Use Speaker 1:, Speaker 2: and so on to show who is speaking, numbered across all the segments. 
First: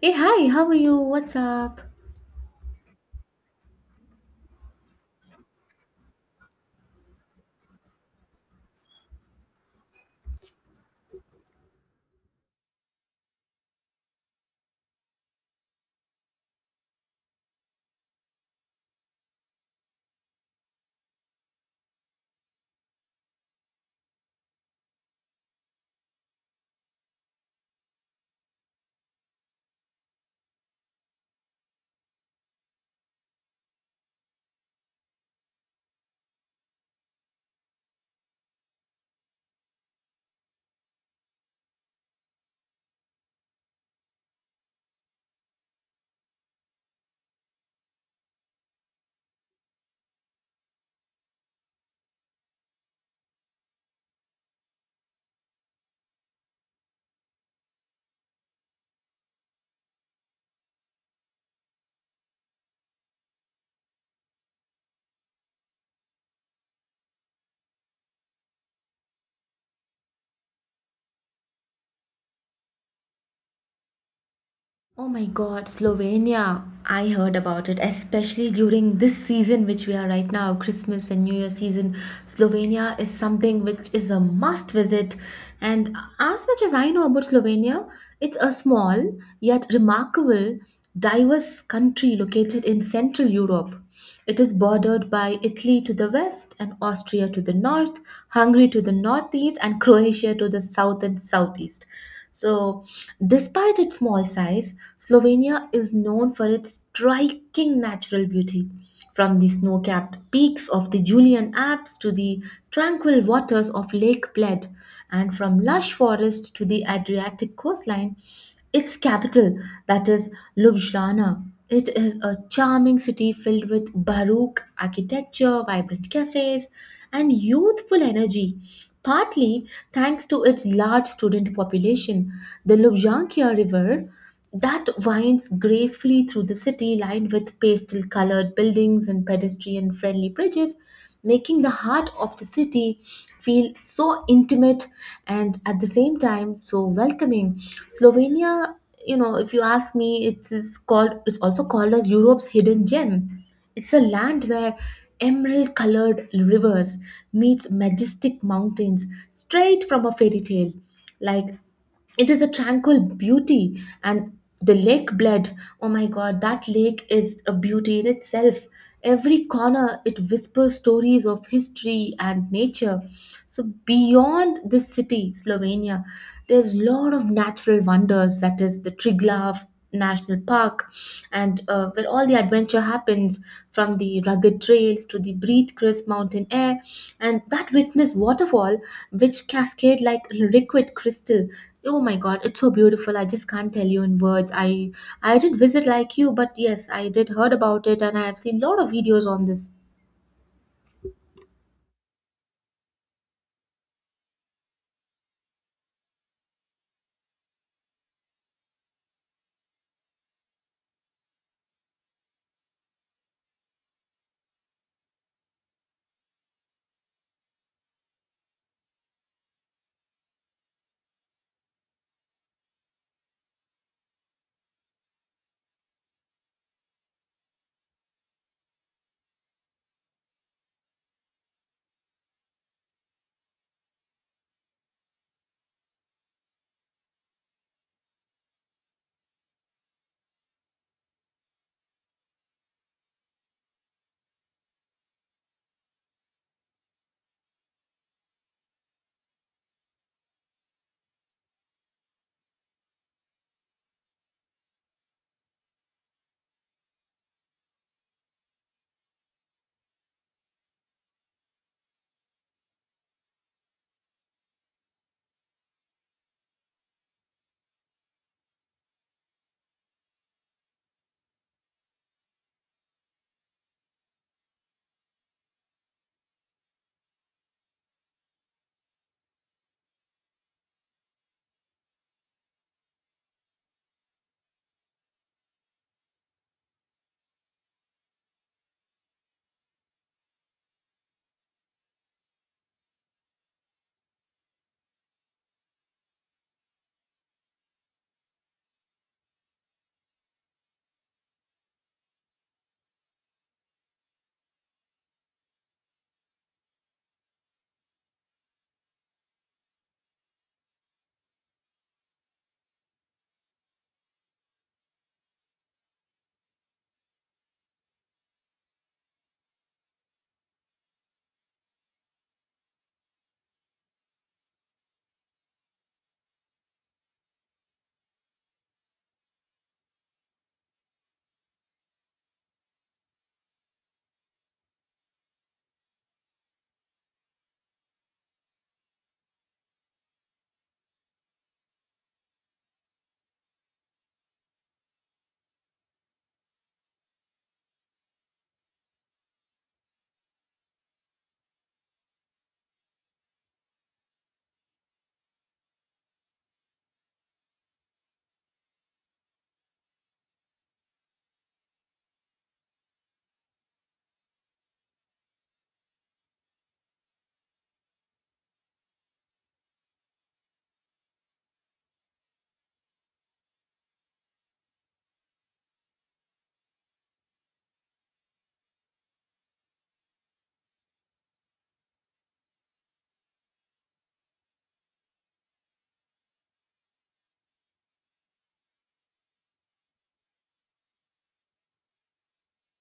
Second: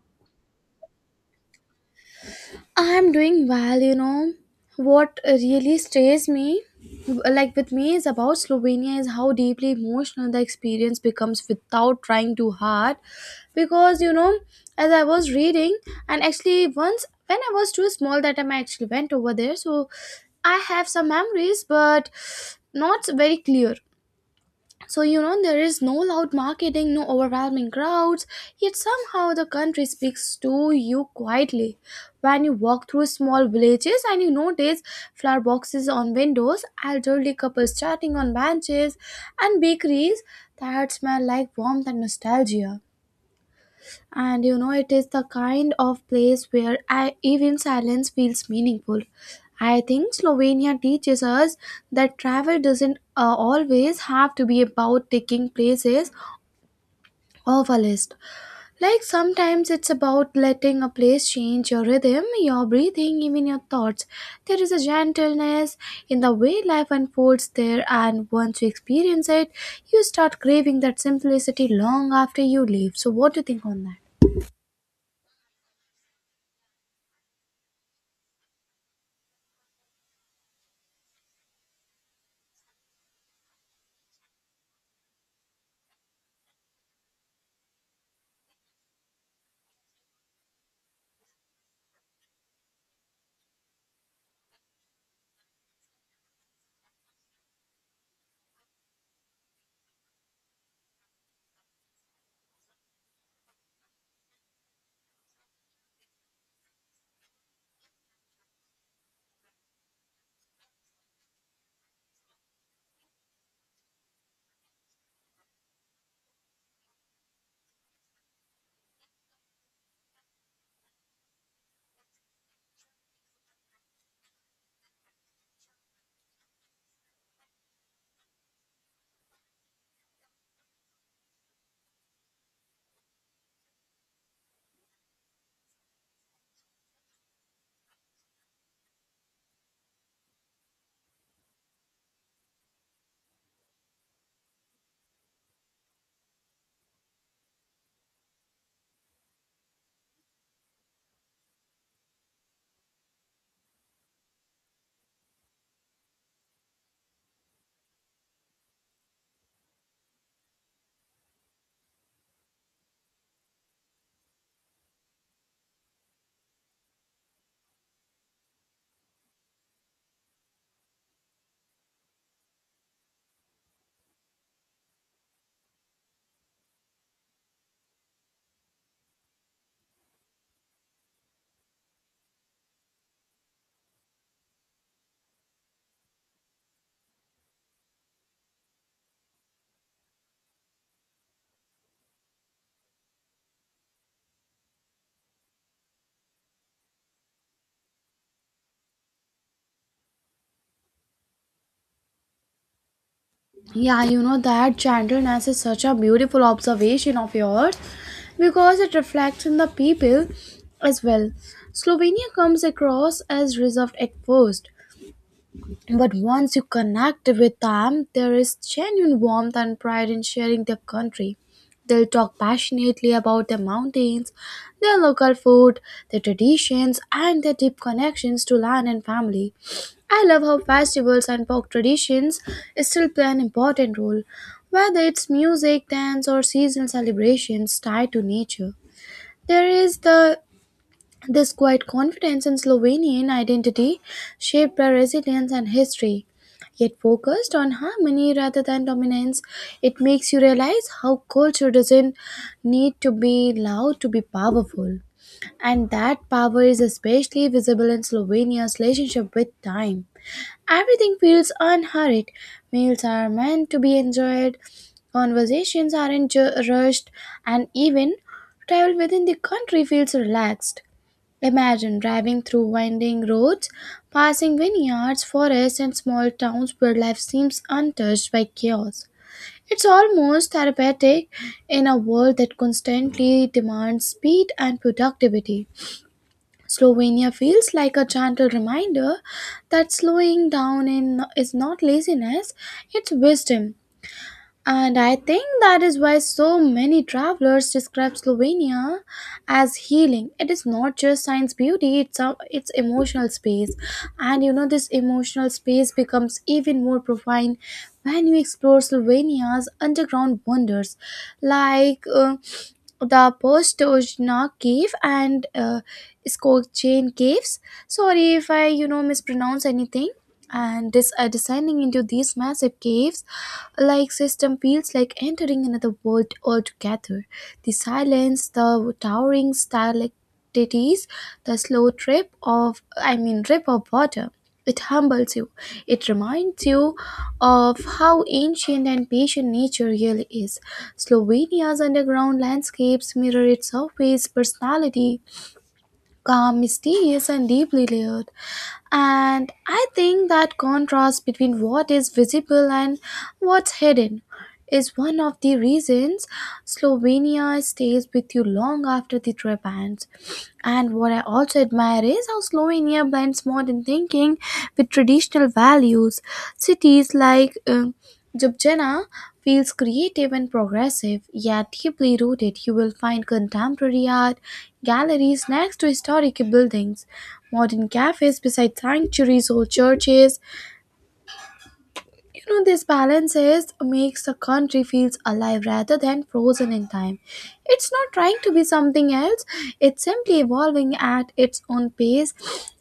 Speaker 1: Hey, hi, how are you? What's up?
Speaker 2: I'm doing well, you know. What really stays me, like with me, is about Slovenia is how deeply emotional the experience becomes without trying too hard. Because, as I was reading, and actually, once when I was too small, that time I actually went over there, so I have some memories, but not very clear. So, there is no loud marketing, no overwhelming crowds, yet somehow the country speaks to you quietly. When you walk through small villages, and you notice flower boxes on windows, elderly couples chatting on benches, and bakeries that smell like warmth and nostalgia. And it is the kind of place where I, even silence feels meaningful. I think Slovenia teaches us that travel doesn't always have to be about taking places off a list. Like sometimes it's about letting a place change your rhythm, your breathing, even your thoughts. There is a gentleness in the way life unfolds there, and once you experience it, you start craving that simplicity long after you leave. So, what do you think on that?
Speaker 1: Oh my God, Slovenia. I heard about it, especially during this season which we are right now, Christmas and New Year season. Slovenia is something which is a must visit. And as much as I know about Slovenia, it's a small yet remarkable, diverse country located in Central Europe. It is bordered by Italy to the west and Austria to the north, Hungary to the northeast, and Croatia to the south and southeast. So, despite its small size, Slovenia is known for its striking natural beauty. From the snow capped peaks of the Julian Alps to the tranquil waters of Lake Bled, and from lush forests to the Adriatic coastline, its capital, that is Ljubljana, it is a charming city filled with baroque architecture, vibrant cafes, and youthful energy. Partly thanks to its large student population, the Lubjanka River that winds gracefully through the city, lined with pastel colored buildings and pedestrian friendly bridges, making the heart of the city feel so intimate and at the same time so welcoming. Slovenia, you know, if you ask me, it is called, it's also called as Europe's hidden gem. It's a land where emerald colored rivers meets majestic mountains straight from a fairy tale, like it is a tranquil beauty. And the Lake Bled, oh my god, that lake is a beauty in itself. Every corner, it whispers stories of history and nature. So beyond this city, Slovenia, there's a lot of natural wonders. That is the Triglav National Park, and where all the adventure happens, from the rugged trails to the breathe-crisp mountain air, and that witness waterfall which cascade like liquid crystal. Oh my God, it's so beautiful. I just can't tell you in words. I didn't visit like you, but yes, I did heard about it, and I have seen a lot of videos on this.
Speaker 2: Yeah, you know that gentleness is such a beautiful observation of yours because it reflects in the people as well. Slovenia comes across as reserved at first, but once you connect with them, there is genuine warmth and pride in sharing their country. They'll talk passionately about their mountains, their local food, their traditions, and their deep connections to land and family. I love how festivals and folk traditions still play an important role, whether it's music, dance, or seasonal celebrations tied to nature. There is the this quiet confidence in Slovenian identity shaped their resilience and history. Yet focused on harmony rather than dominance, it makes you realize how culture doesn't need to be loud to be powerful. And that power is especially visible in Slovenia's relationship with time. Everything feels unhurried. Meals are meant to be enjoyed, conversations aren't rushed, and even travel within the country feels relaxed. Imagine driving through winding roads, passing vineyards, forests, and small towns where life seems untouched by chaos. It's almost therapeutic in a world that constantly demands speed and productivity. Slovenia feels like a gentle reminder that slowing down is not laziness, it's wisdom. And I think that is why so many travelers describe Slovenia as healing. It is not just science beauty, it's emotional space. And you know this emotional space becomes even more profound when you explore Slovenia's underground wonders like the Postojna cave and Skokchain caves. Sorry if I mispronounce anything. And this descending into these massive caves, like system feels like entering another world altogether. The silence, the towering stalactites, it is the slow drip of, I mean, drip of water. It humbles you. It reminds you of how ancient and patient nature really is. Slovenia's underground landscapes mirror its surface personality, calm, mysterious, and deeply layered. And I think that contrast between what is visible and what's hidden is one of the reasons Slovenia stays with you long after the trip ends. And what I also admire is how Slovenia blends modern thinking with traditional values. Cities like Ljubljana feels creative and progressive, yet deeply rooted. You will find contemporary art galleries next to historic buildings, modern cafes beside sanctuaries, old churches. This balance is makes the country feels alive rather than frozen in time. It's not trying to be something else, it's simply evolving at its own pace.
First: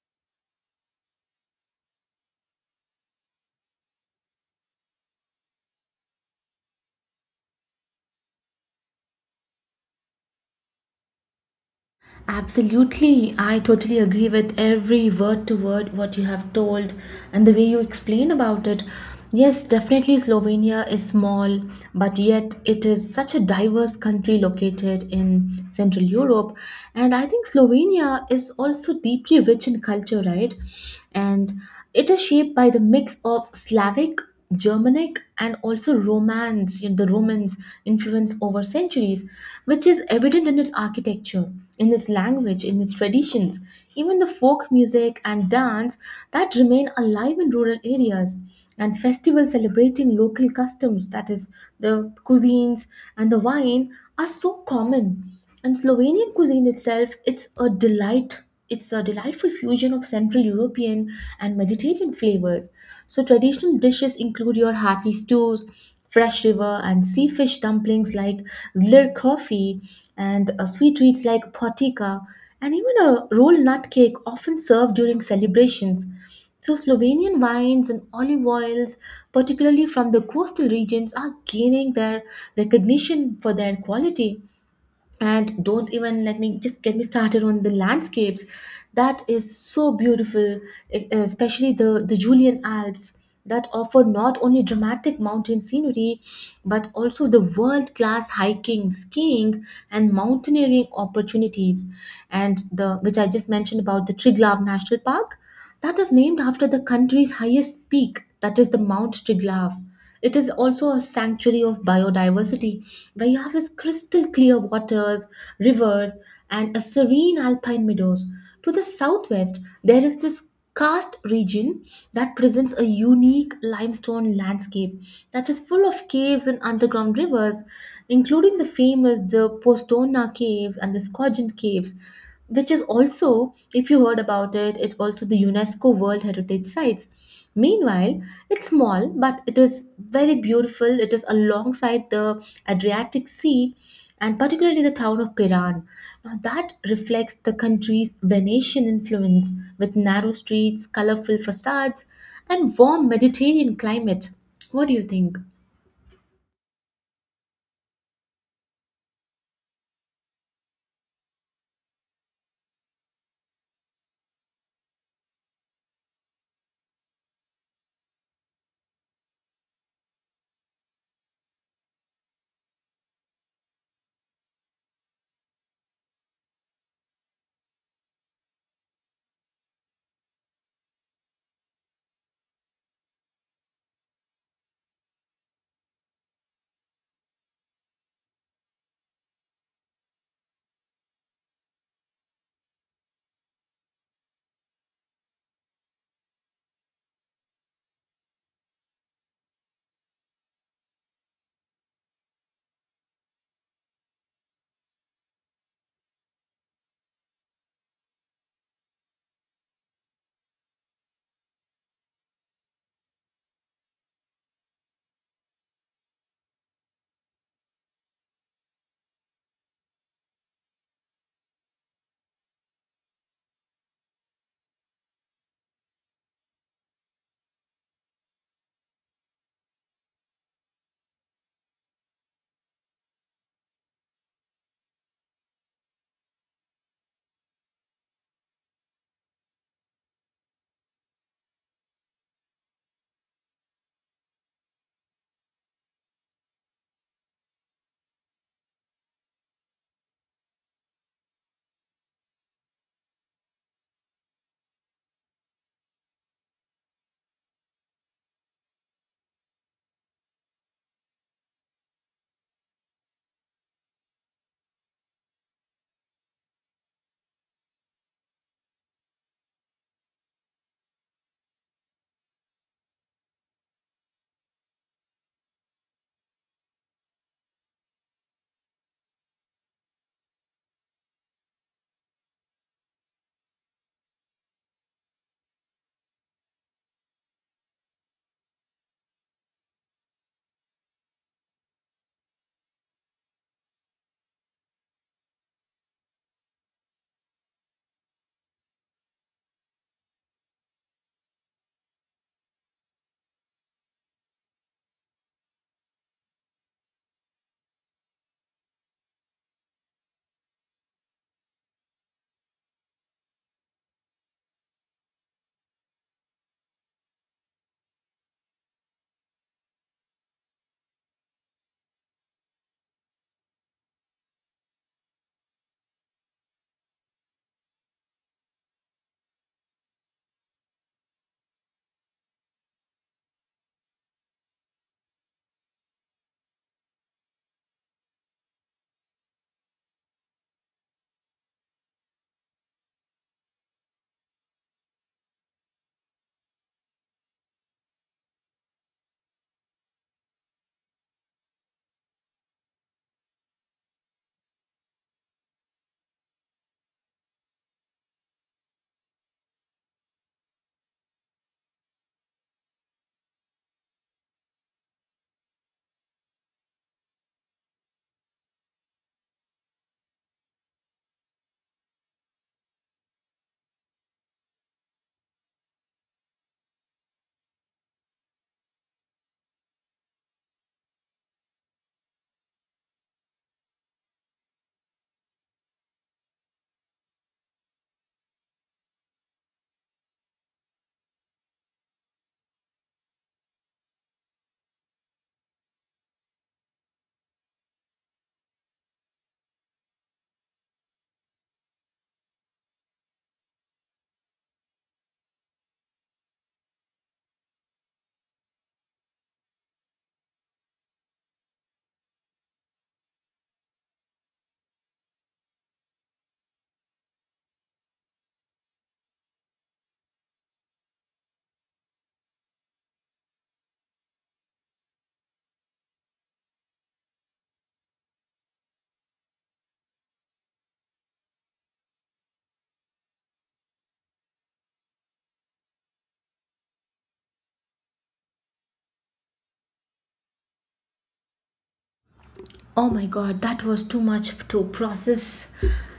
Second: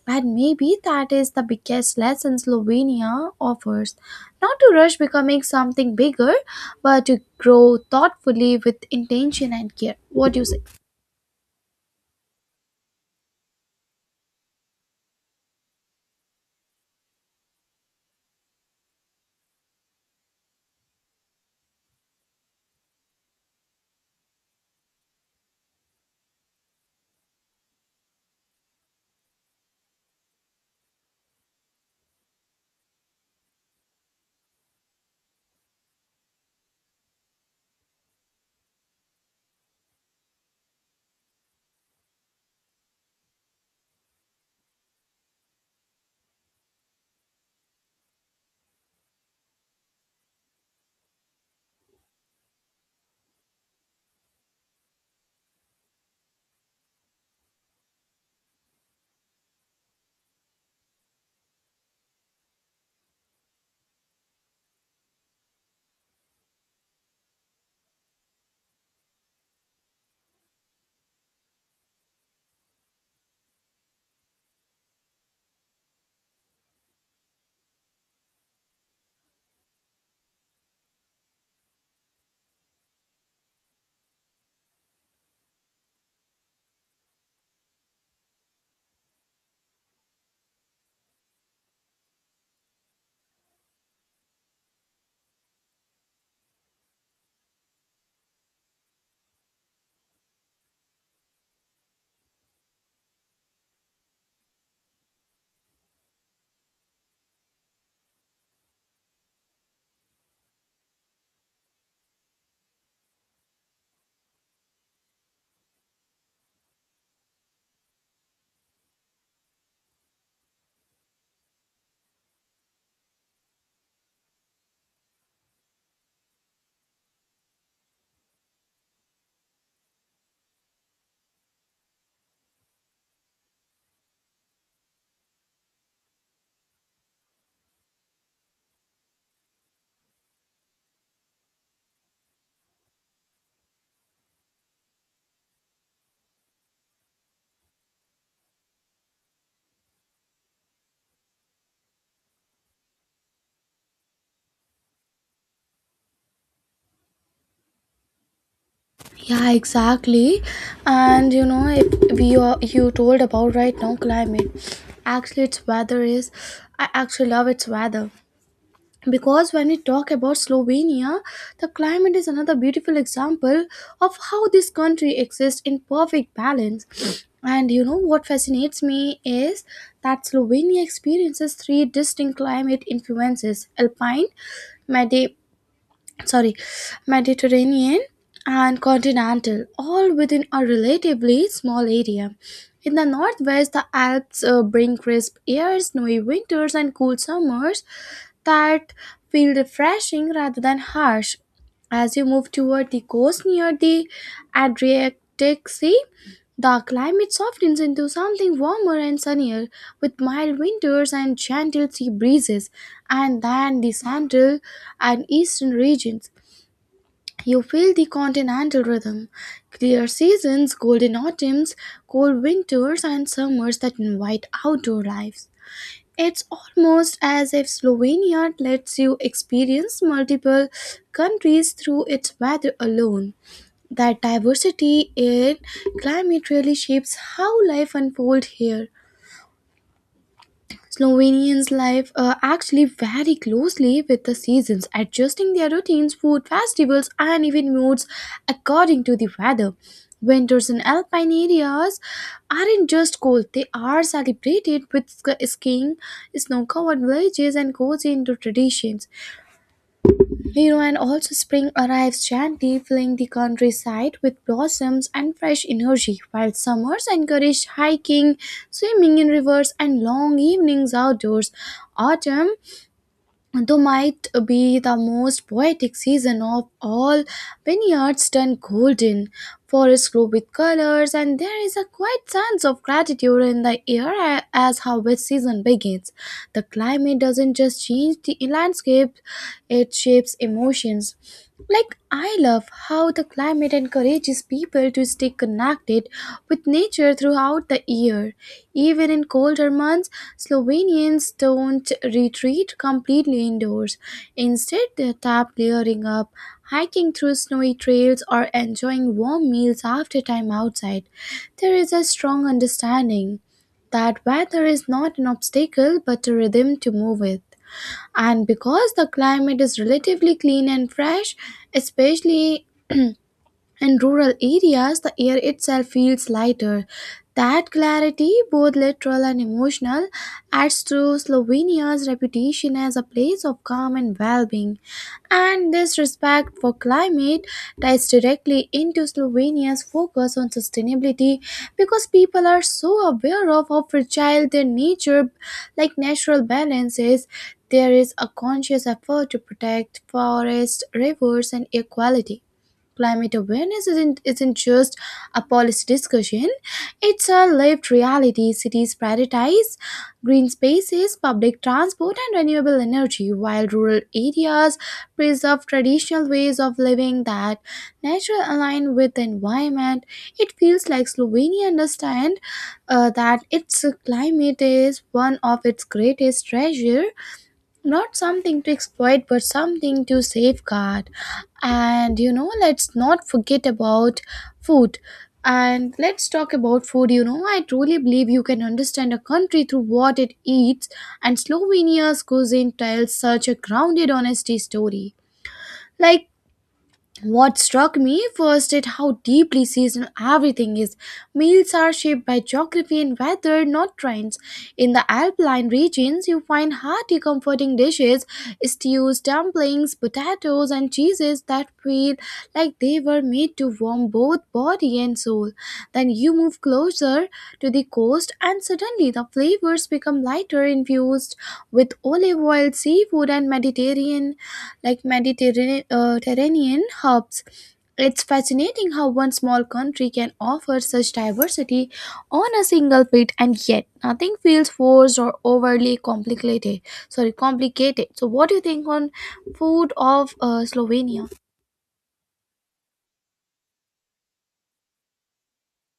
Speaker 2: And maybe that is the biggest lesson Slovenia offers. Not to rush becoming something bigger, but to grow thoughtfully with intention and care. What do you say?
Speaker 1: Absolutely, I totally agree with every word to word what you have told and the way you explain about it. Yes, definitely Slovenia is small, but yet it is such a diverse country located in Central Europe. And I think Slovenia is also deeply rich in culture, right? And it is shaped by the mix of Slavic Germanic and also Romance, you know, the Romans influence over centuries, which is evident in its architecture, in its language, in its traditions, even the folk music and dance that remain alive in rural areas, and festivals celebrating local customs, that is, the cuisines and the wine, are so common. And Slovenian cuisine itself, it's a delight. It's a delightful fusion of Central European and Mediterranean flavors. So traditional dishes include your hearty stews, fresh river and sea fish dumplings like zlir coffee, and sweet treats like potika, and even a roll nut cake often served during celebrations. So Slovenian wines and olive oils, particularly from the coastal regions, are gaining their recognition for their quality. And don't even let me just get me started on the landscapes that is so beautiful, especially the Julian Alps that offer not only dramatic mountain scenery but also the world class hiking, skiing, and mountaineering opportunities. And the, which I just mentioned about the Triglav National Park, that is named after the country's highest peak, that is the Mount Triglav. It is also a sanctuary of biodiversity where you have this crystal clear waters, rivers, and a serene alpine meadows. To the southwest, there is this karst region that presents a unique limestone landscape that is full of caves and underground rivers, including the famous the Postona caves and the Skogent caves, which is also, if you heard about it, it's also the UNESCO World Heritage Sites. Meanwhile, it's small, but it is very beautiful. It is alongside the Adriatic Sea and particularly the town of Piran. Now, that reflects the country's Venetian influence with narrow streets, colorful facades, and warm Mediterranean climate. What do you think?
Speaker 2: Yeah, exactly. And you know if we are, you told about right now climate. Actually, its weather is, I actually love its weather, because when we talk about Slovenia, the climate is another beautiful example of how this country exists in perfect balance. And you know what fascinates me is that Slovenia experiences three distinct climate influences, alpine, sorry, Mediterranean and continental, all within a relatively small area. In the northwest, the Alps bring crisp airs, snowy winters, and cool summers that feel refreshing rather than harsh. As you move toward the coast near the Adriatic Sea, the climate softens into something warmer and sunnier, with mild winters and gentle sea breezes, and then the central and eastern regions. You feel the continental rhythm, clear seasons, golden autumns, cold winters, and summers that invite outdoor lives. It's almost as if Slovenia lets you experience multiple countries through its weather alone. That diversity in climate really shapes how life unfolds here. Slovenians live actually very closely with the seasons, adjusting their routines, food festivals, and even moods according to the weather. Winters in alpine areas aren't just cold, they are celebrated with skiing, snow covered villages, and cozy indoor traditions. Hero and also spring arrives gently, filling the countryside with blossoms and fresh energy, while summers encourage hiking, swimming in rivers, and long evenings outdoors. Autumn though might be the most poetic season of all. Vineyards turn golden, forests glow with colors, and there is a quiet sense of gratitude in the air as harvest season begins. The climate doesn't just change the landscape, it shapes emotions. Like, I love how the climate time, it encourages people to stay connected with nature throughout the year. Even in colder months, Slovenians don't retreat completely indoors. Instead, they tap layering up, hiking through snowy trails, or enjoying warm meals after time outside. There is a strong understanding that weather is not an obstacle but a rhythm to move with. And because the climate is relatively clean and fresh, especially in rural areas, the air itself feels lighter. That clarity, both literal and emotional, adds to Slovenia's reputation as a place of calm and well being. And this respect for climate ties directly into Slovenia's focus on sustainability, because people are so aware of how fragile their nature, like natural balance, is. There is a conscious effort to protect forests, rivers, and air quality. Climate awareness isn't just a policy discussion, it's a lived reality. Cities prioritize green spaces, public transport, and renewable energy, while rural areas preserve traditional ways of living that nature align with the environment. It feels like Slovenia understands that its climate is one of its greatest treasure, not something to exploit but something to safeguard. And let's not forget about food, and let's talk about food. I truly believe you can understand a country through what it eats, and Slovenia's cuisine tells such a grounded honesty story. Like, what struck me first is how deeply seasonal everything is. Meals are shaped by geography and weather, not trends. In the alpine regions, you find hearty, comforting dishes, stews, dumplings, potatoes, and cheeses that feel like they were made to warm both body and soul. Then you move closer to the coast, and suddenly the flavors become lighter, infused with olive oil, seafood, and Mediterranean like Mediterranean Mediterranean hubs. It's fascinating how one small country can offer such diversity on a single plate, and yet nothing feels forced or overly complicated. Sorry, complicated. So, what do you think on food of Slovenia?
Speaker 1: Oh my god, that was too much to process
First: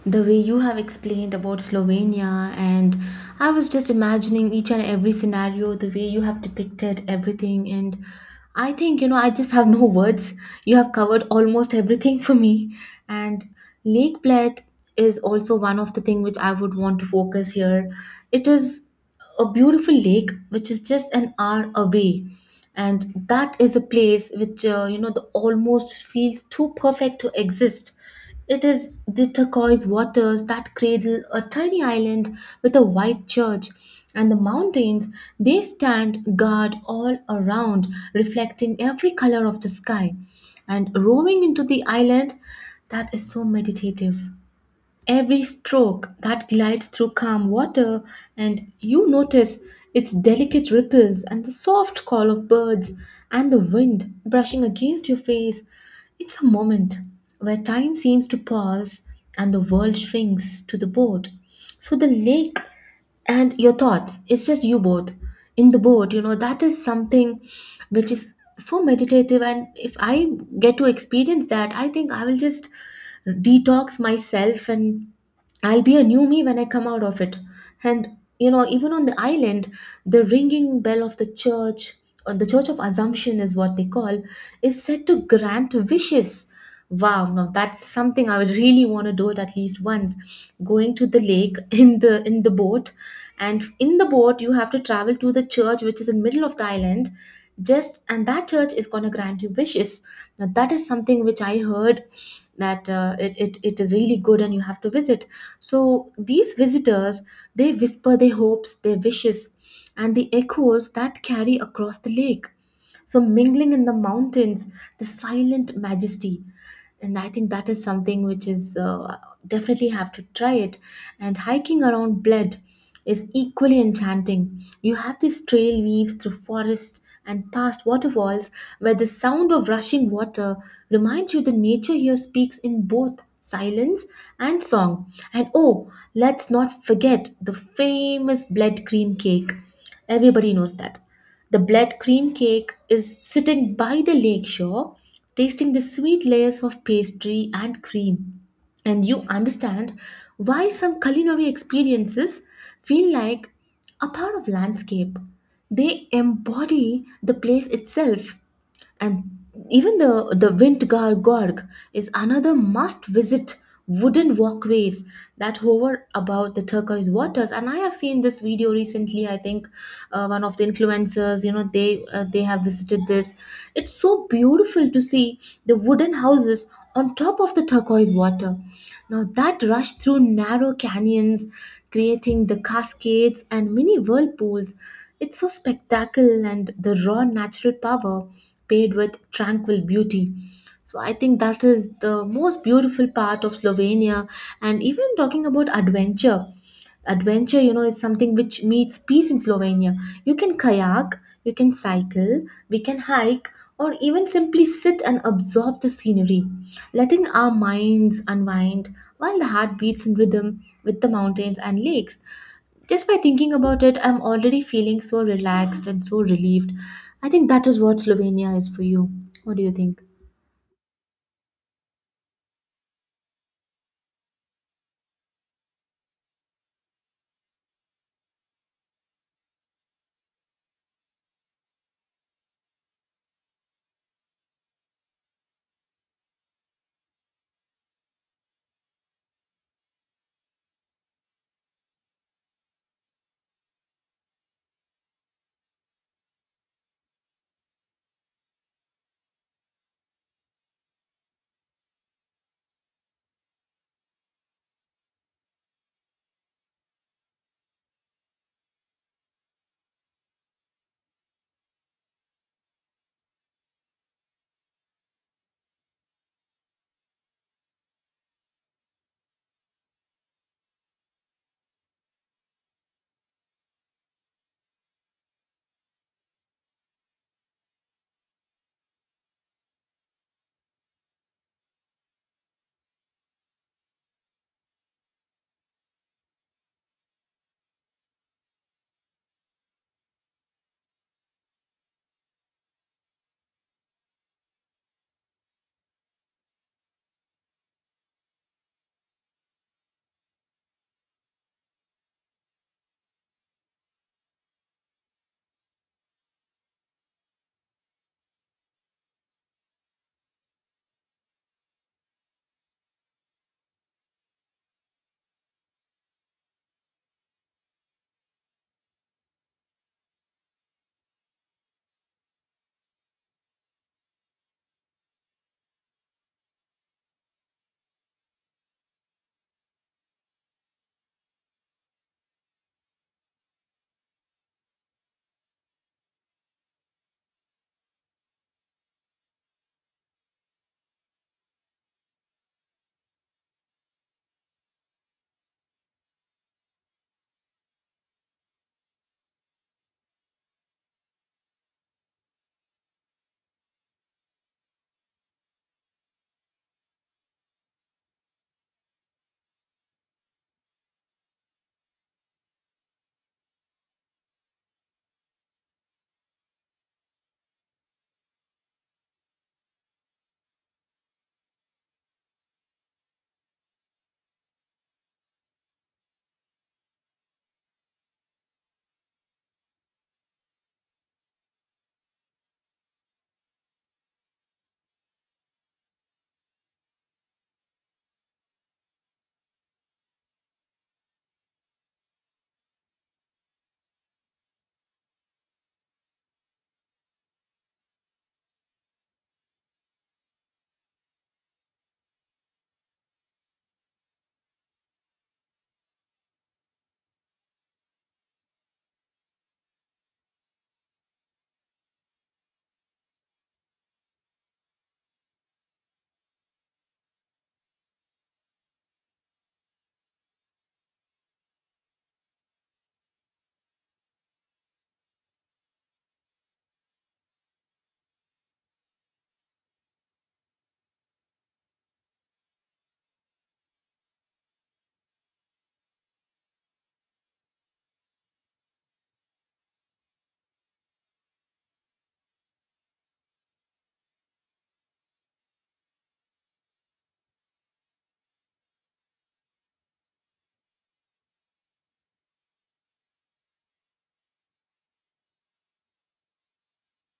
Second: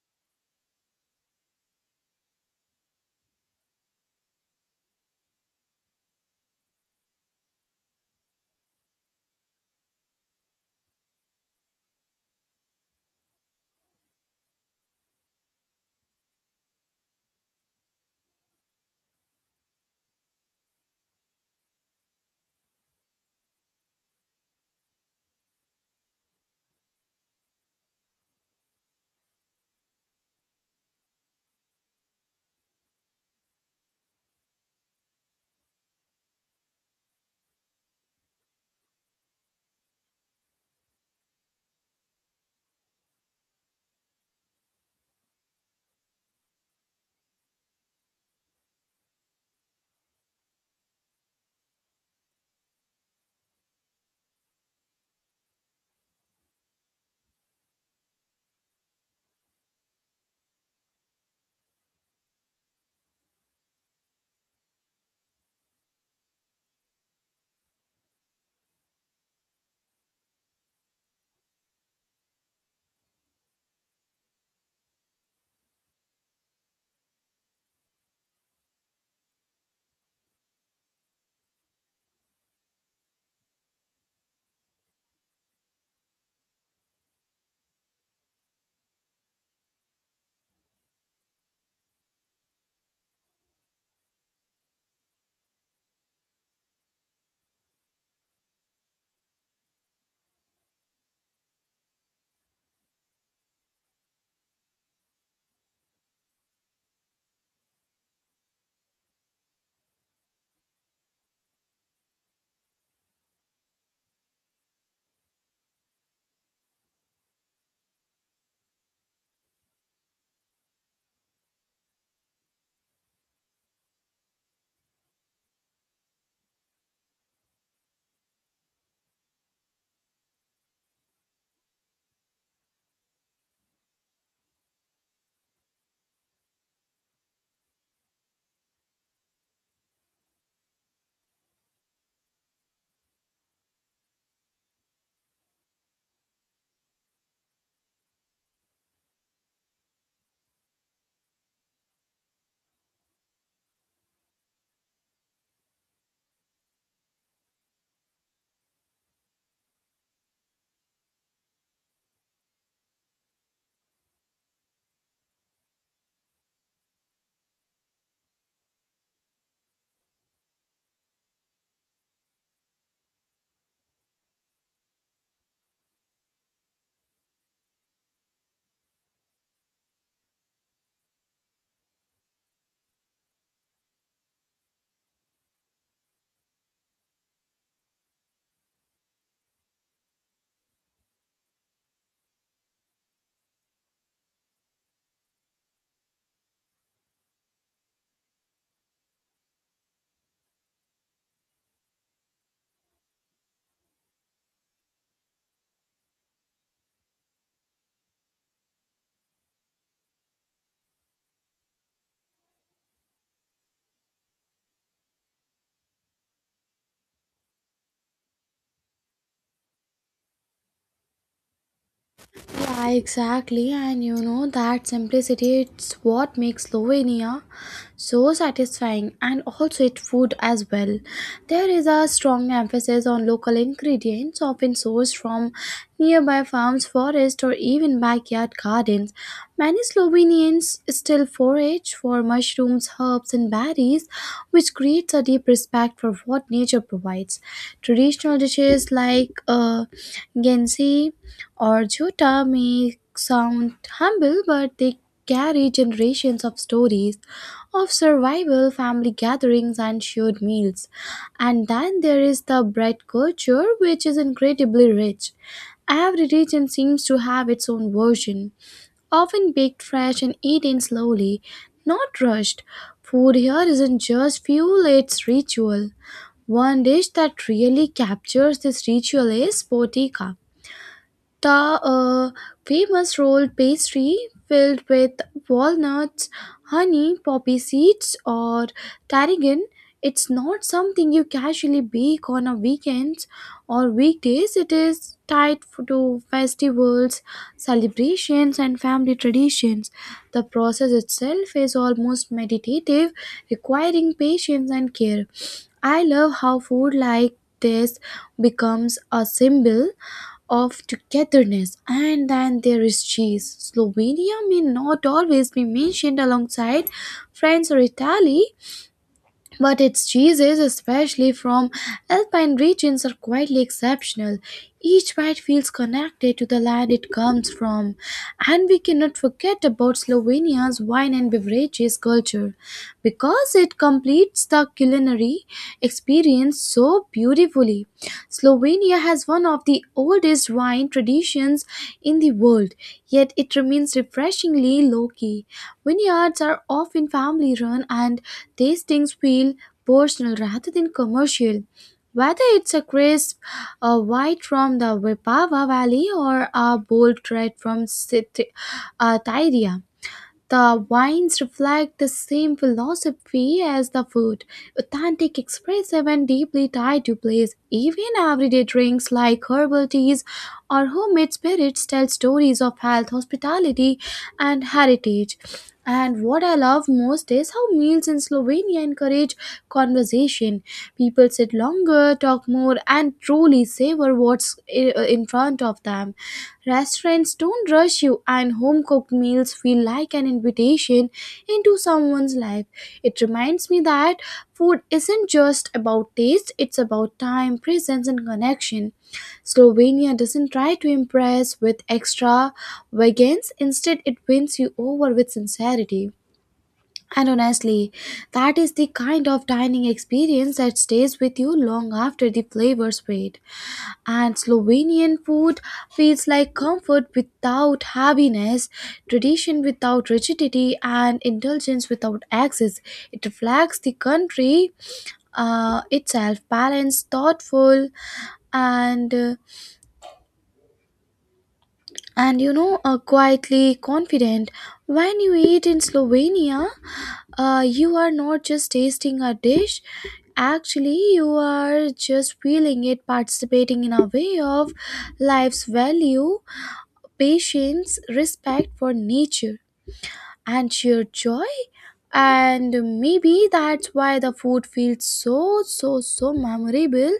Speaker 1: the way you have explained about Slovenia. And I was just imagining each and every scenario, the way you have depicted everything. And I think, you know, I just have no words. You have covered almost everything for me. And Lake Bled is also one of the thing which I would want to focus here. It is a beautiful lake which is just an hour away, and that is a place which, you know, the almost feels too perfect to exist. It is the turquoise waters that cradle a tiny island with a white church, and the mountains, they stand guard all around, reflecting every color of the sky. And roaming into the island, that is so meditative. Every stroke that glides through calm water, and you notice its delicate ripples and the soft call of birds and the wind brushing against your face. It's a moment where time seems to pause and the world shrinks to the boat. So the lake and your thoughts, it's just you both in the boat, you know, that is something which is so meditative. And if I get to experience that, I think I will just detox myself and I'll be a new me when I come out of it. And you know, even on the island, the ringing bell of the church, or the Church of Assumption is what they call, is said to grant wishes. Wow, now that's something I would really want to do it at least once. Going to the lake in the boat, and in the boat you have to travel to the church which is in middle of the island. Just and that church is gonna grant you wishes. Now that is something which I heard that it it is really good and you have to visit. So these visitors, they whisper their hopes, their wishes, and the echoes that carry across the lake, so mingling in the mountains, the silent majesty. And I think that is something which is definitely have to try it. And hiking around Bled is equally enchanting. You have this trail weaves through forests and past waterfalls where the sound of rushing water reminds you the nature here speaks in both silence and song. And oh, let's not forget the famous blood cream cake. Everybody knows that. The blood cream cake is sitting by the lakeshore, tasting the sweet layers of pastry and cream, and you understand why some culinary experiences feel like a part of landscape, they embody the place itself. And even the Windgar Gorg is another must visit. Wooden walkways that hover above the turquoise waters, and I have seen this video recently, I think one of the influencers, you know, they have visited this. It's so beautiful to see the wooden houses on top of the turquoise water, now that rush through narrow canyons, creating the cascades and mini whirlpools. It's so spectacular, and the raw natural power paired with tranquil beauty. So I think that is the most beautiful part of Slovenia. And even talking about adventure, you know, is something which meets peace in Slovenia. You can kayak, you can cycle, we can hike, or even simply sit and absorb the scenery, letting our minds unwind while the heart beats in rhythm with the mountains and lakes. Just by thinking about it, I'm already feeling so relaxed and so relieved. I think that is what Slovenia is for you. What do you think?
Speaker 2: Yeah, exactly. And you know that simplicity, it's what makes Slovenia so satisfying, and also its food as well. There is a strong emphasis on local ingredients, often sourced from nearby farms, forests, or even backyard gardens. Many Slovenians still forage for mushrooms, herbs, and berries, which creates a deep respect for what nature provides. Traditional dishes like gensi or Jota may sound humble, but they carry generations of stories of survival, family gatherings, and shared meals. And then there is the bread culture, which is incredibly rich. Every region seems to have its own version, often baked fresh and eaten slowly, not rushed. Food here isn't just fuel, it's ritual. One dish that really captures this ritual is potika, the uh, famous rolled pastry filled with walnuts, honey, poppy seeds, or tarragon. It's not something you casually bake on a weekends or weekdays. It is tied to festivals, celebrations, and family traditions. The process itself is almost meditative, requiring patience and care. I love how food like this becomes a symbol of togetherness. And then there is cheese. Slovenia may not always be mentioned alongside France or Italy, but its cheeses, especially from alpine regions, are quietly exceptional. Each bite feels connected to the land it comes from. And we cannot forget about Slovenia's wine and beverages culture, because it completes the culinary experience so beautifully. Slovenia has one of the oldest wine traditions in the world, yet it remains refreshingly low key. Vineyards are often family run, and tastings feel personal rather than commercial. Whether it's a crisp white from the Vipava Valley or a bold red from Tyria, the wines reflect the same philosophy as the food, authentic, expressive, and deeply tied to place. Even everyday drinks like herbal teas or homemade spirits tell stories of health, hospitality, and heritage. And what I love most is how meals in Slovenia encourage conversation. People sit longer, talk more, and truly savor what's in front of them. Restaurants don't rush you, and home cooked meals feel like an invitation into someone's life. It reminds me that food isn't just about taste, it's about time, presence, and connection. Slovenia doesn't try to impress with extravagance, instead, it wins you over with sincerity. And honestly, that is the kind of dining experience that stays with you long after the flavors fade. And Slovenian food feels like comfort without heaviness, tradition without rigidity, and indulgence without excess. It reflects the country itself, balanced, thoughtful, and uh, and quietly confident. When you eat in Slovenia, you are not just tasting a dish, actually you are just feeling it, participating in a way of life's value, patience, respect for nature, and sheer joy. And maybe that's why the food feels so memorable.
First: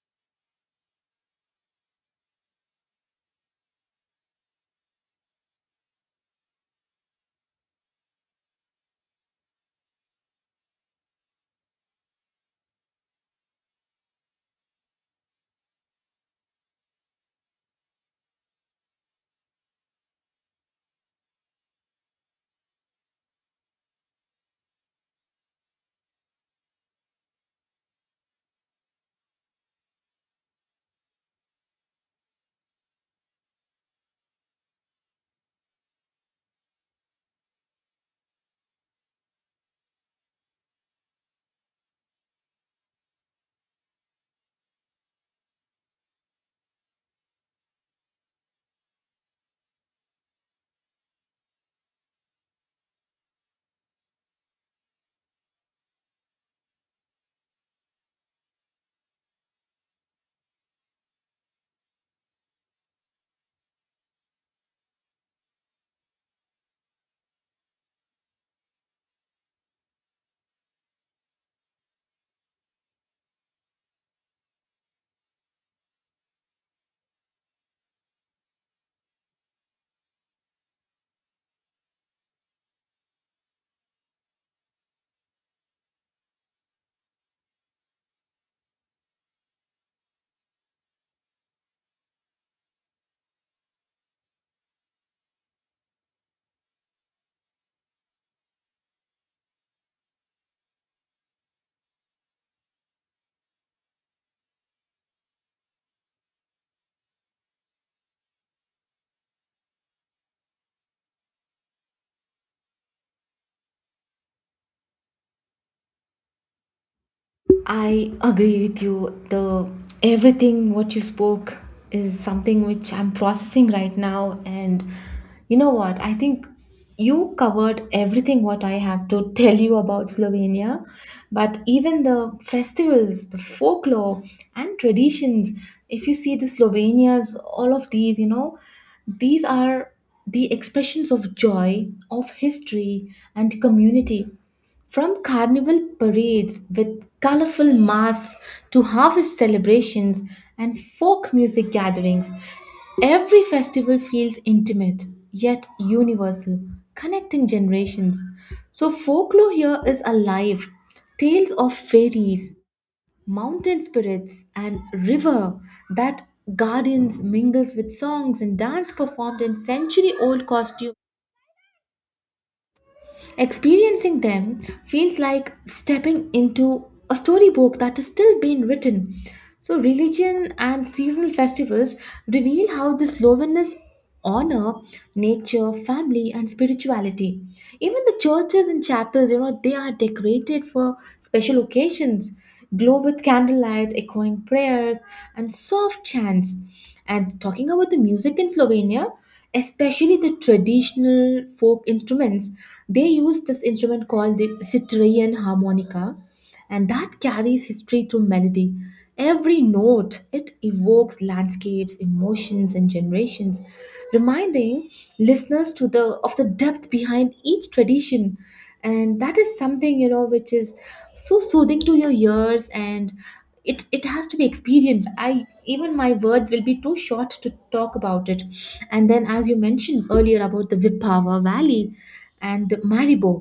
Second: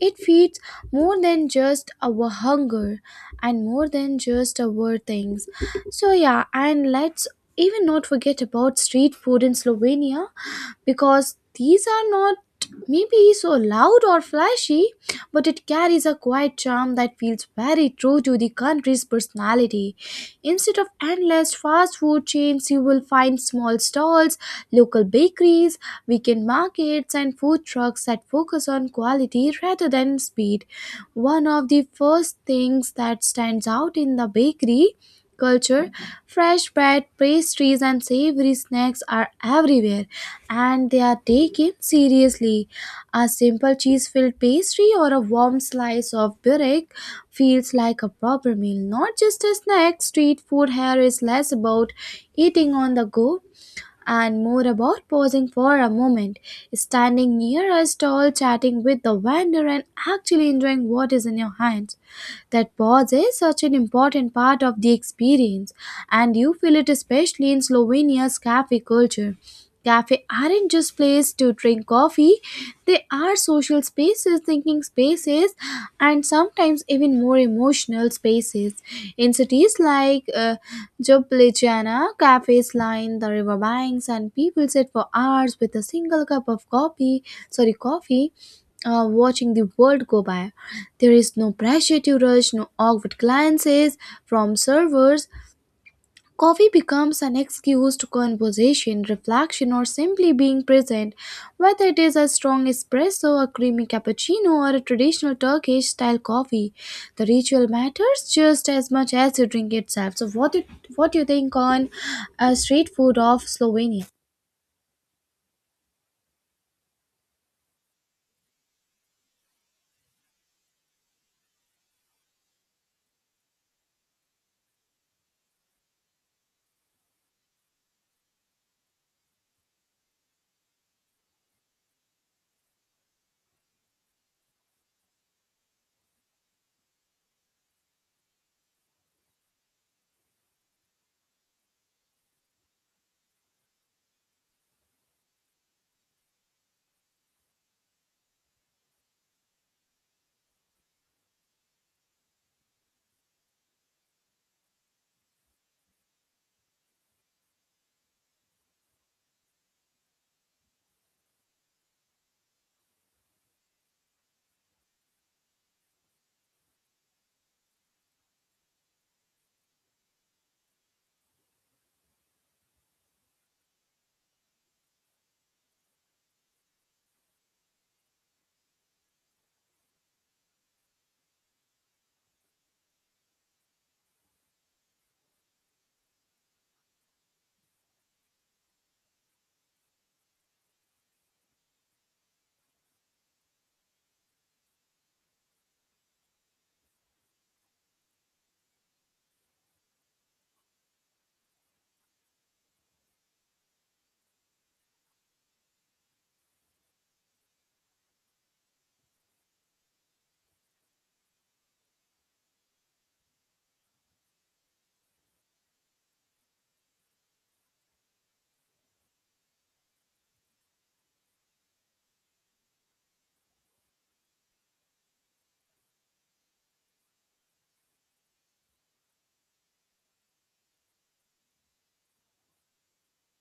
Speaker 2: It feeds more than just our hunger and more than just our things. So, yeah, and let's even not forget about street food in Slovenia, because these are not maybe so loud or flashy, but it carries a quiet charm that feels very true to the country's personality. Instead of endless fast food chains, you will find small stalls, local bakeries, weekend markets, and food trucks that focus on quality rather than speed. One of the first things that stands out in the bakery culture, fresh bread, pastries, and savory snacks are everywhere, and they are taken seriously. A simple cheese filled pastry or a warm slice of burek feels like a proper meal, not just a snack. Street food here is less about eating on the go and more about pausing for a moment, standing near a stall, chatting with the vendor, and actually enjoying what is in your hands. That pause is such an important part of the experience, and you feel it especially in Slovenia's cafe culture. Cafe aren't just places to drink coffee, they are social spaces, thinking spaces, and sometimes even more emotional spaces. In cities like Ljubljana, cafes line the riverbanks, and people sit for hours with a single cup of coffee. Sorry, coffee, watching the world go by. There is no pressure to rush, no awkward glances from servers. Coffee becomes an excuse to conversation, reflection, or simply being present. Whether it is a strong espresso, a creamy cappuccino, or a traditional Turkish style coffee, the ritual matters just as much as the drink itself. So, what do you think on street food of Slovenia?
Speaker 1: I agree with you. The everything what you spoke is something which I'm processing right now. And you know what? I think you covered everything what I have to tell you about Slovenia. But even the festivals, the folklore and traditions, if you see the Slovenia's all of these, you know, these are the expressions of joy, of history and community. From carnival parades with colorful masks to harvest celebrations and folk music gatherings, every festival feels intimate yet universal, connecting generations. So, folklore here is alive. Tales of fairies, mountain spirits, and river that guardians mingles with songs and dance performed in century old costumes. Experiencing them feels like stepping into a storybook that is still being written. So, religion and seasonal festivals reveal how the Slovenians honor nature, family, and spirituality. Even the churches and chapels, you know, they are decorated for special occasions, glow with candlelight, echoing prayers, and soft chants. And talking about the music in Slovenia, especially the traditional folk instruments. They use this instrument called the Citerian harmonica, and that carries history through melody. Every note, it evokes landscapes, emotions, and generations, reminding listeners to the of the depth behind each tradition. And that is something, you know, which is so soothing to your ears, and it has to be experienced. I Even my words will be too short to talk about it. And then, as you mentioned earlier about the Vipava valley and the maribo,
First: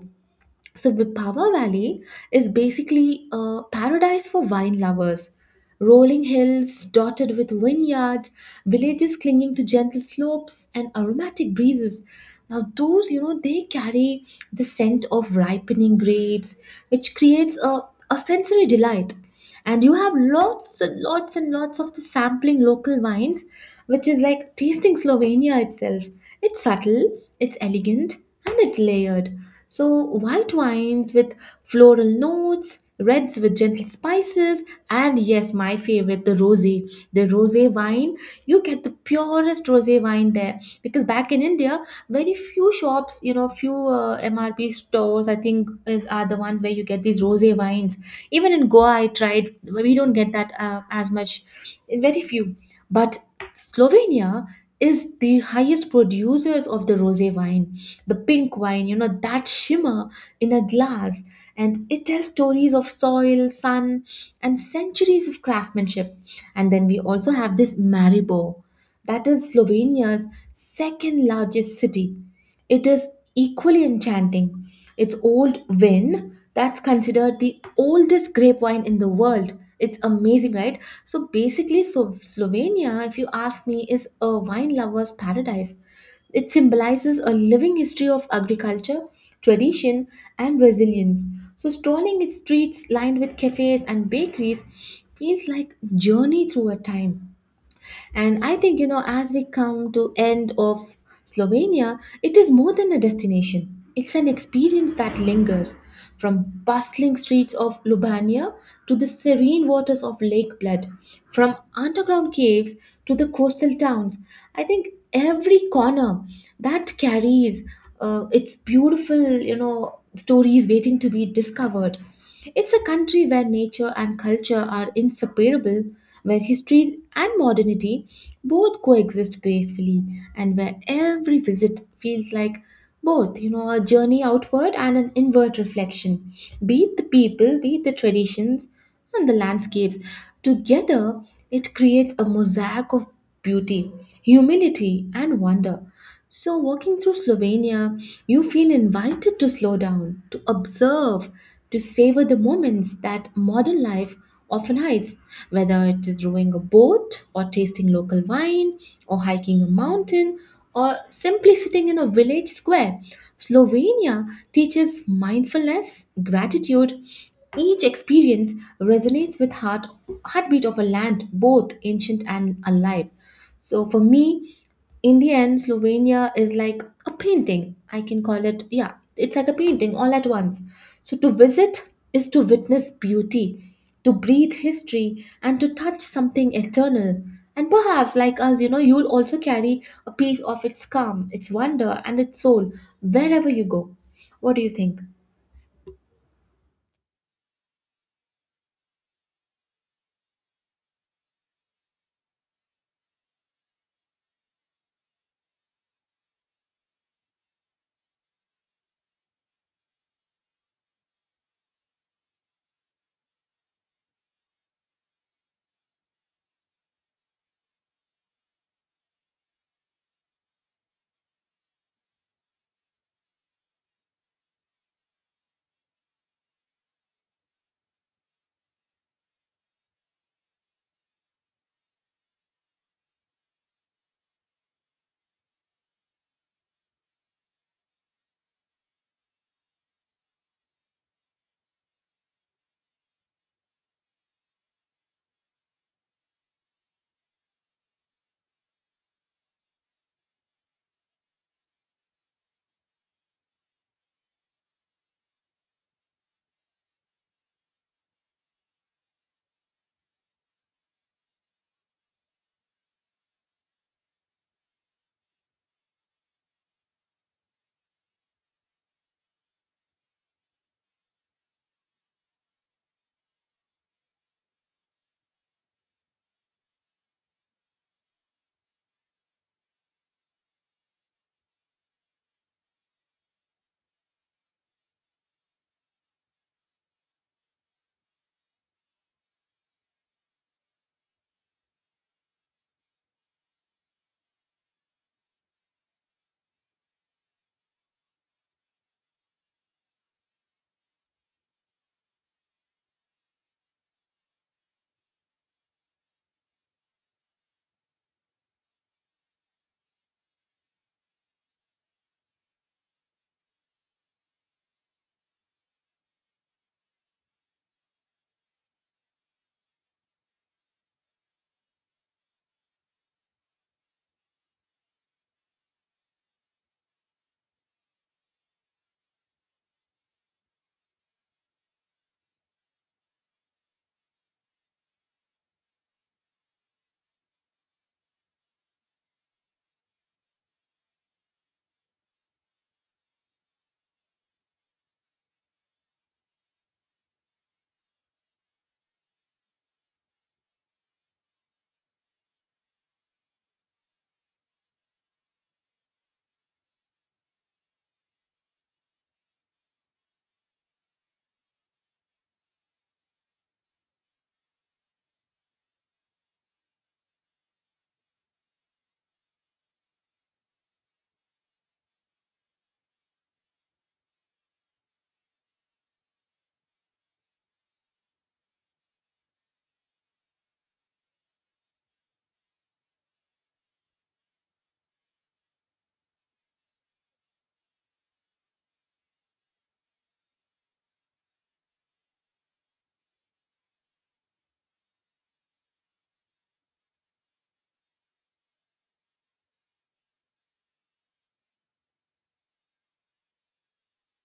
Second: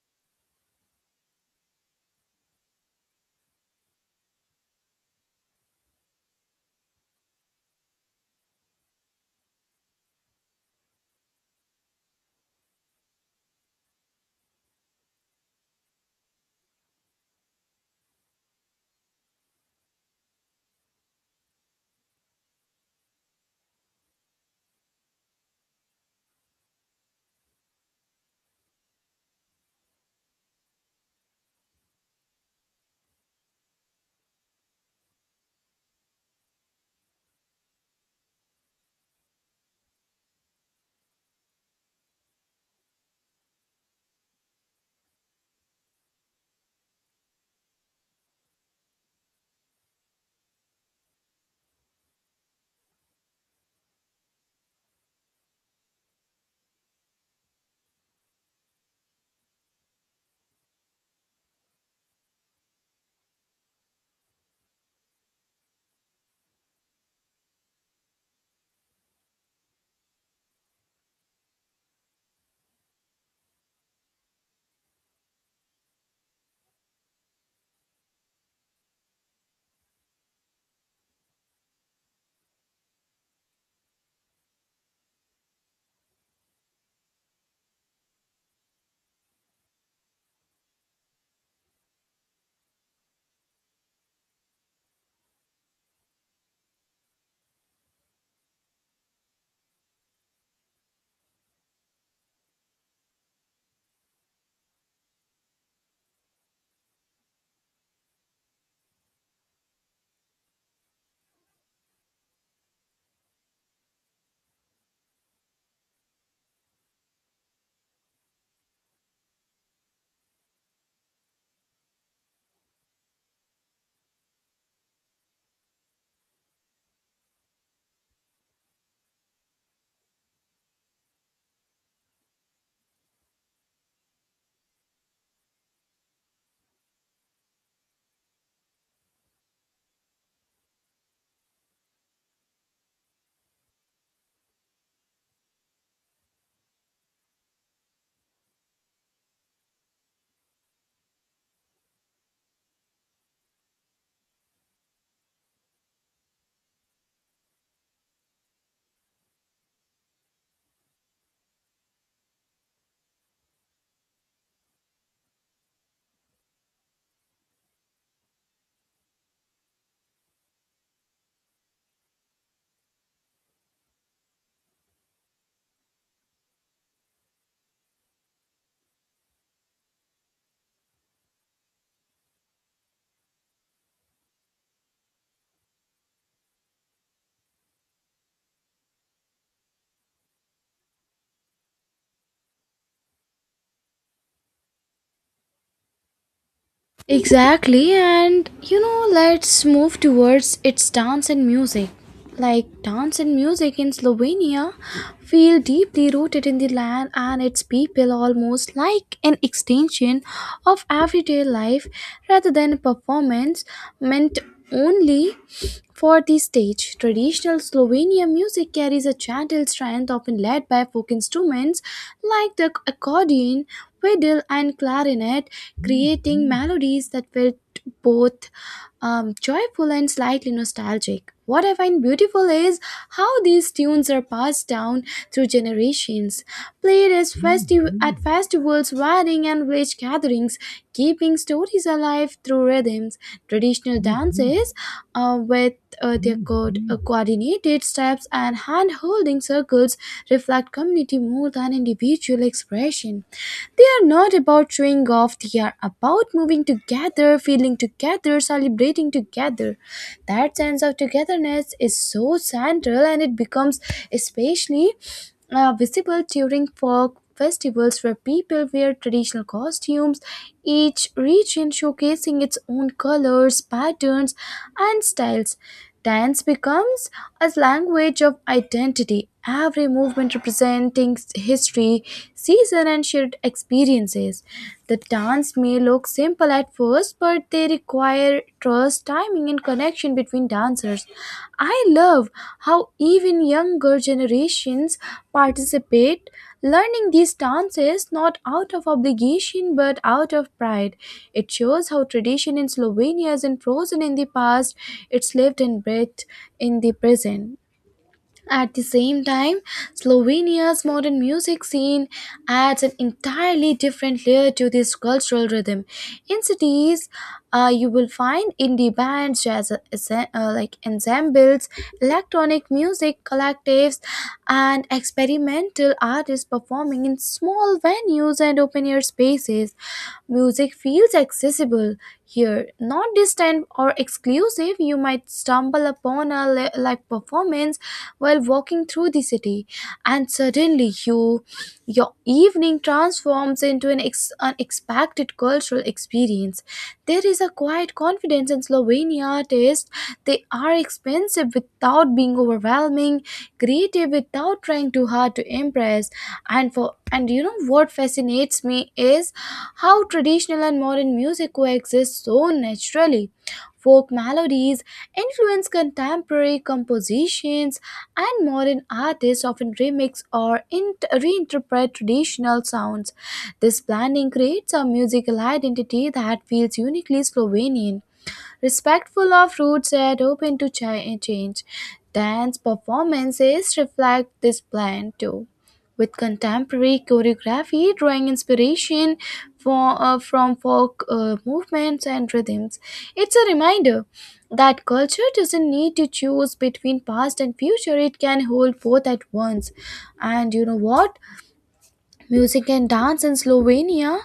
Speaker 1: so Vipava valley is basically a paradise for wine lovers. Rolling hills dotted with vineyards, villages clinging to gentle slopes and aromatic breezes. Now those, you know, they carry the scent of ripening grapes, which creates a sensory delight. And you have lots and lots and lots of the sampling local wines, which is like tasting slovenia itself. It's subtle, it's elegant, and it's layered. So white wines with floral notes, reds with gentle spices, and yes, my favorite, the rosé, the rosé wine. You get the purest rosé wine there, because back in india, very few shops, you know, few mrp stores, I think, is are the ones where you get these rosé wines. Even in Goa, I tried. We don't get that as much, very few. But Slovenia is the highest producers of the rosé wine, the pink wine. You know, that shimmer in a glass, and it tells stories of soil, sun, and centuries of craftsmanship. And then we also have this Maribor, that is Slovenia's second largest city. It is equally enchanting. It's Old Vin that's considered the oldest grape wine in the world. It's amazing, right? So basically, so Slovenia, if you ask me, is a wine lover's paradise. It symbolizes a living history of agriculture, tradition, and resilience. So strolling its streets lined with cafes and bakeries feels like journey through a time. And I think, you know, as we come to end of slovenia, it is more than a destination, it's an experience that lingers. From bustling streets of Lubania to the serene waters of Lake Bled, from underground caves to the coastal towns. I think every corner that carries its beautiful, stories waiting to be discovered. It's a country where nature and culture are inseparable, where histories and modernity both coexist gracefully, and where every visit feels like both, you know, a journey outward and an inward reflection. Be it the people, be it the traditions and the landscapes, together it creates a mosaic of beauty, humility, and wonder. So walking through slovenia, you feel invited to slow down, to observe, to savor the moments that modern life often hides, whether it is rowing a boat, or tasting local wine, or hiking a mountain, or simply sitting in a village square. Slovenia teaches mindfulness, gratitude. Each experience resonates with heart, heartbeat of a land, both ancient and alive. So for me, in the end, slovenia is like a painting, I can call it. Yeah, it's like a painting all at once. So to visit is to witness beauty, to breathe history, and to touch something eternal. And perhaps like us, you know, you'll also carry a piece of its calm, its wonder, and its soul, wherever you go. What do you think?
Speaker 2: Exactly, and you know, let's move towards its dance and music. Like, dance and music in Slovenia feel deeply rooted in the land and its people, almost like an extension of everyday life rather than a performance meant only for the stage. Traditional Slovenian music carries a gentle strength, often led by folk instruments like the accordion, fiddle, and clarinet, creating melodies that felt both joyful and slightly nostalgic. What I find beautiful is how these tunes are passed down through generations, played at festivals, weddings, and village gatherings, keeping stories alive through rhythms. Traditional dances with their coordinated steps and hand holding circles reflect community more than individual expression. They are not about showing off feeling of, they are about moving together, feeling together, celebrating together. That sense of togetherness is so central, and it becomes especially visible during folk festivals where people wear traditional costumes, each region showcasing its own colors, patterns, and styles. Dance becomes a language of identity, every movement representing history, season, and shared experiences. The dance may look simple at first, but they require trust, timing, and connection between dancers. I love how even younger generations participate, learning these dances not out of obligation but out of pride. It shows how tradition in Slovenia isn't frozen in the past, it's lived and breathed in the present. At the same time, Slovenia's modern music scene adds an entirely different layer to this cultural rhythm. In cities, you will find indie bands, jazz ensembles, electronic music collectives, and experimental artists performing in small venues and open air spaces. Music feels accessible here, not distant or exclusive. You might stumble upon a live performance while walking through the city, and suddenly your evening transforms into an unexpected cultural experience. There is a quiet confidence in Slovenia artists. They are expensive without being overwhelming, creative without trying too hard to impress, and for and you know what fascinates me is how traditional and modern music coexist so naturally. Folk melodies influence contemporary compositions, and modern artists often remix or reinterpret traditional sounds. This blending creates a musical identity that feels uniquely Slovenian, respectful of roots and open to change. Dance performances reflect this plan too, with contemporary choreography drawing inspiration from folk movements and rhythms. It's a reminder that culture doesn't need to choose between past and future, it can hold both at once. And you know what? Music and dance in Slovenia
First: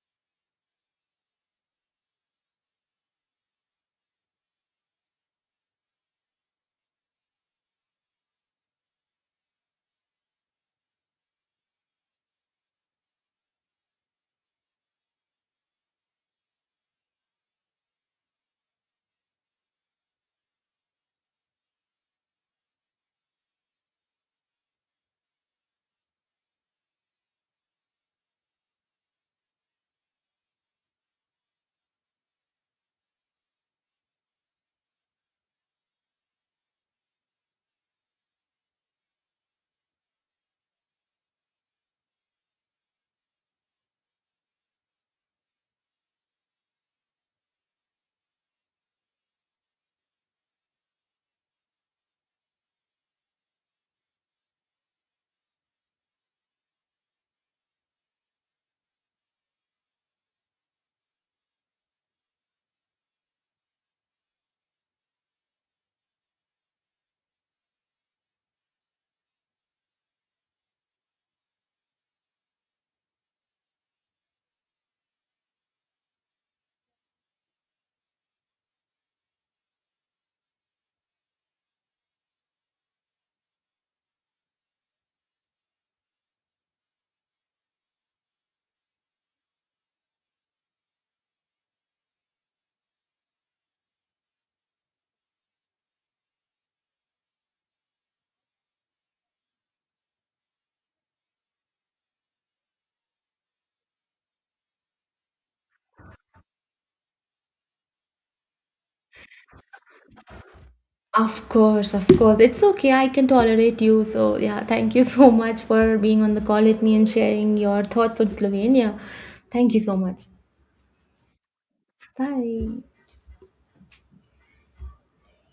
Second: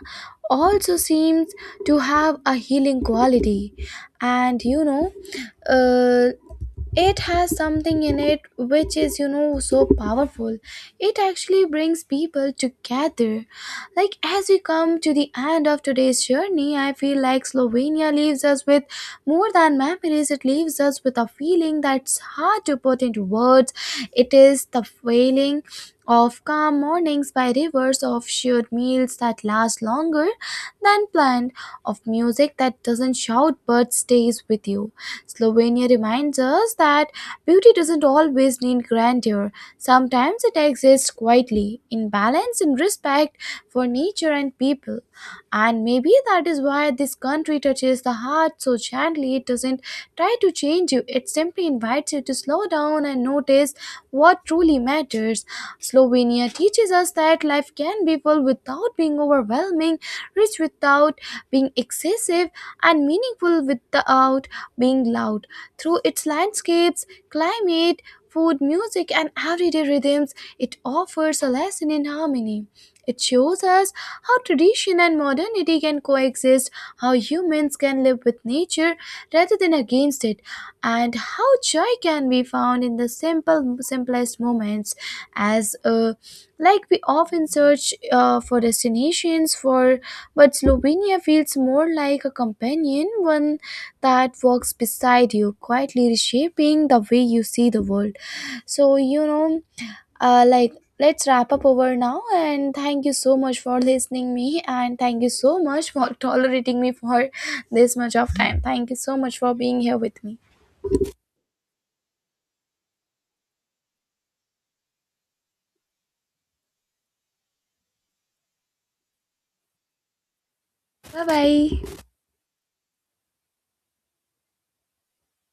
Speaker 2: also seems to have a healing quality. And you know, uh, it has something in it which is you know so powerful, it actually brings people together. Like, as we come to the end of today's journey, I feel like Slovenia leaves us with more than memories, it leaves us with a feeling that's hard to put into words. It is the feeling of calm mornings by rivers, of shared meals that last longer than planned, of music that doesn't shout but stays with you. Slovenia reminds us that beauty doesn't always need grandeur. Sometimes it exists quietly, in balance and respect for nature and people. And maybe that is why this country touches the heart so gently. It doesn't try to change you, it simply invites you to slow down and notice what truly matters. Slovenia teaches us that life can be full without being overwhelming, rich without being excessive, and meaningful without being loud. Through its landscapes, climate, food, music, and everyday rhythms, it offers a lesson in harmony. It shows us how tradition and modernity can coexist, how humans can live with nature rather than against it, and how joy can be found in the simplest moments. As like we often search for destinations, but Slovenia feels more like a companion, one that walks beside you, quietly reshaping the way you see the world. So, you know, uh, like, let's wrap up over now. And thank you so much for listening me. And thank you so much for tolerating me for this much of time. Thank you so much for being here with me.
Speaker 1: Of course, of course. It's okay, I can tolerate you. So, yeah, thank you so much for being on the call with me and sharing your thoughts on Slovenia. Thank you so much.
Speaker 2: Bye bye.
Speaker 1: Bye.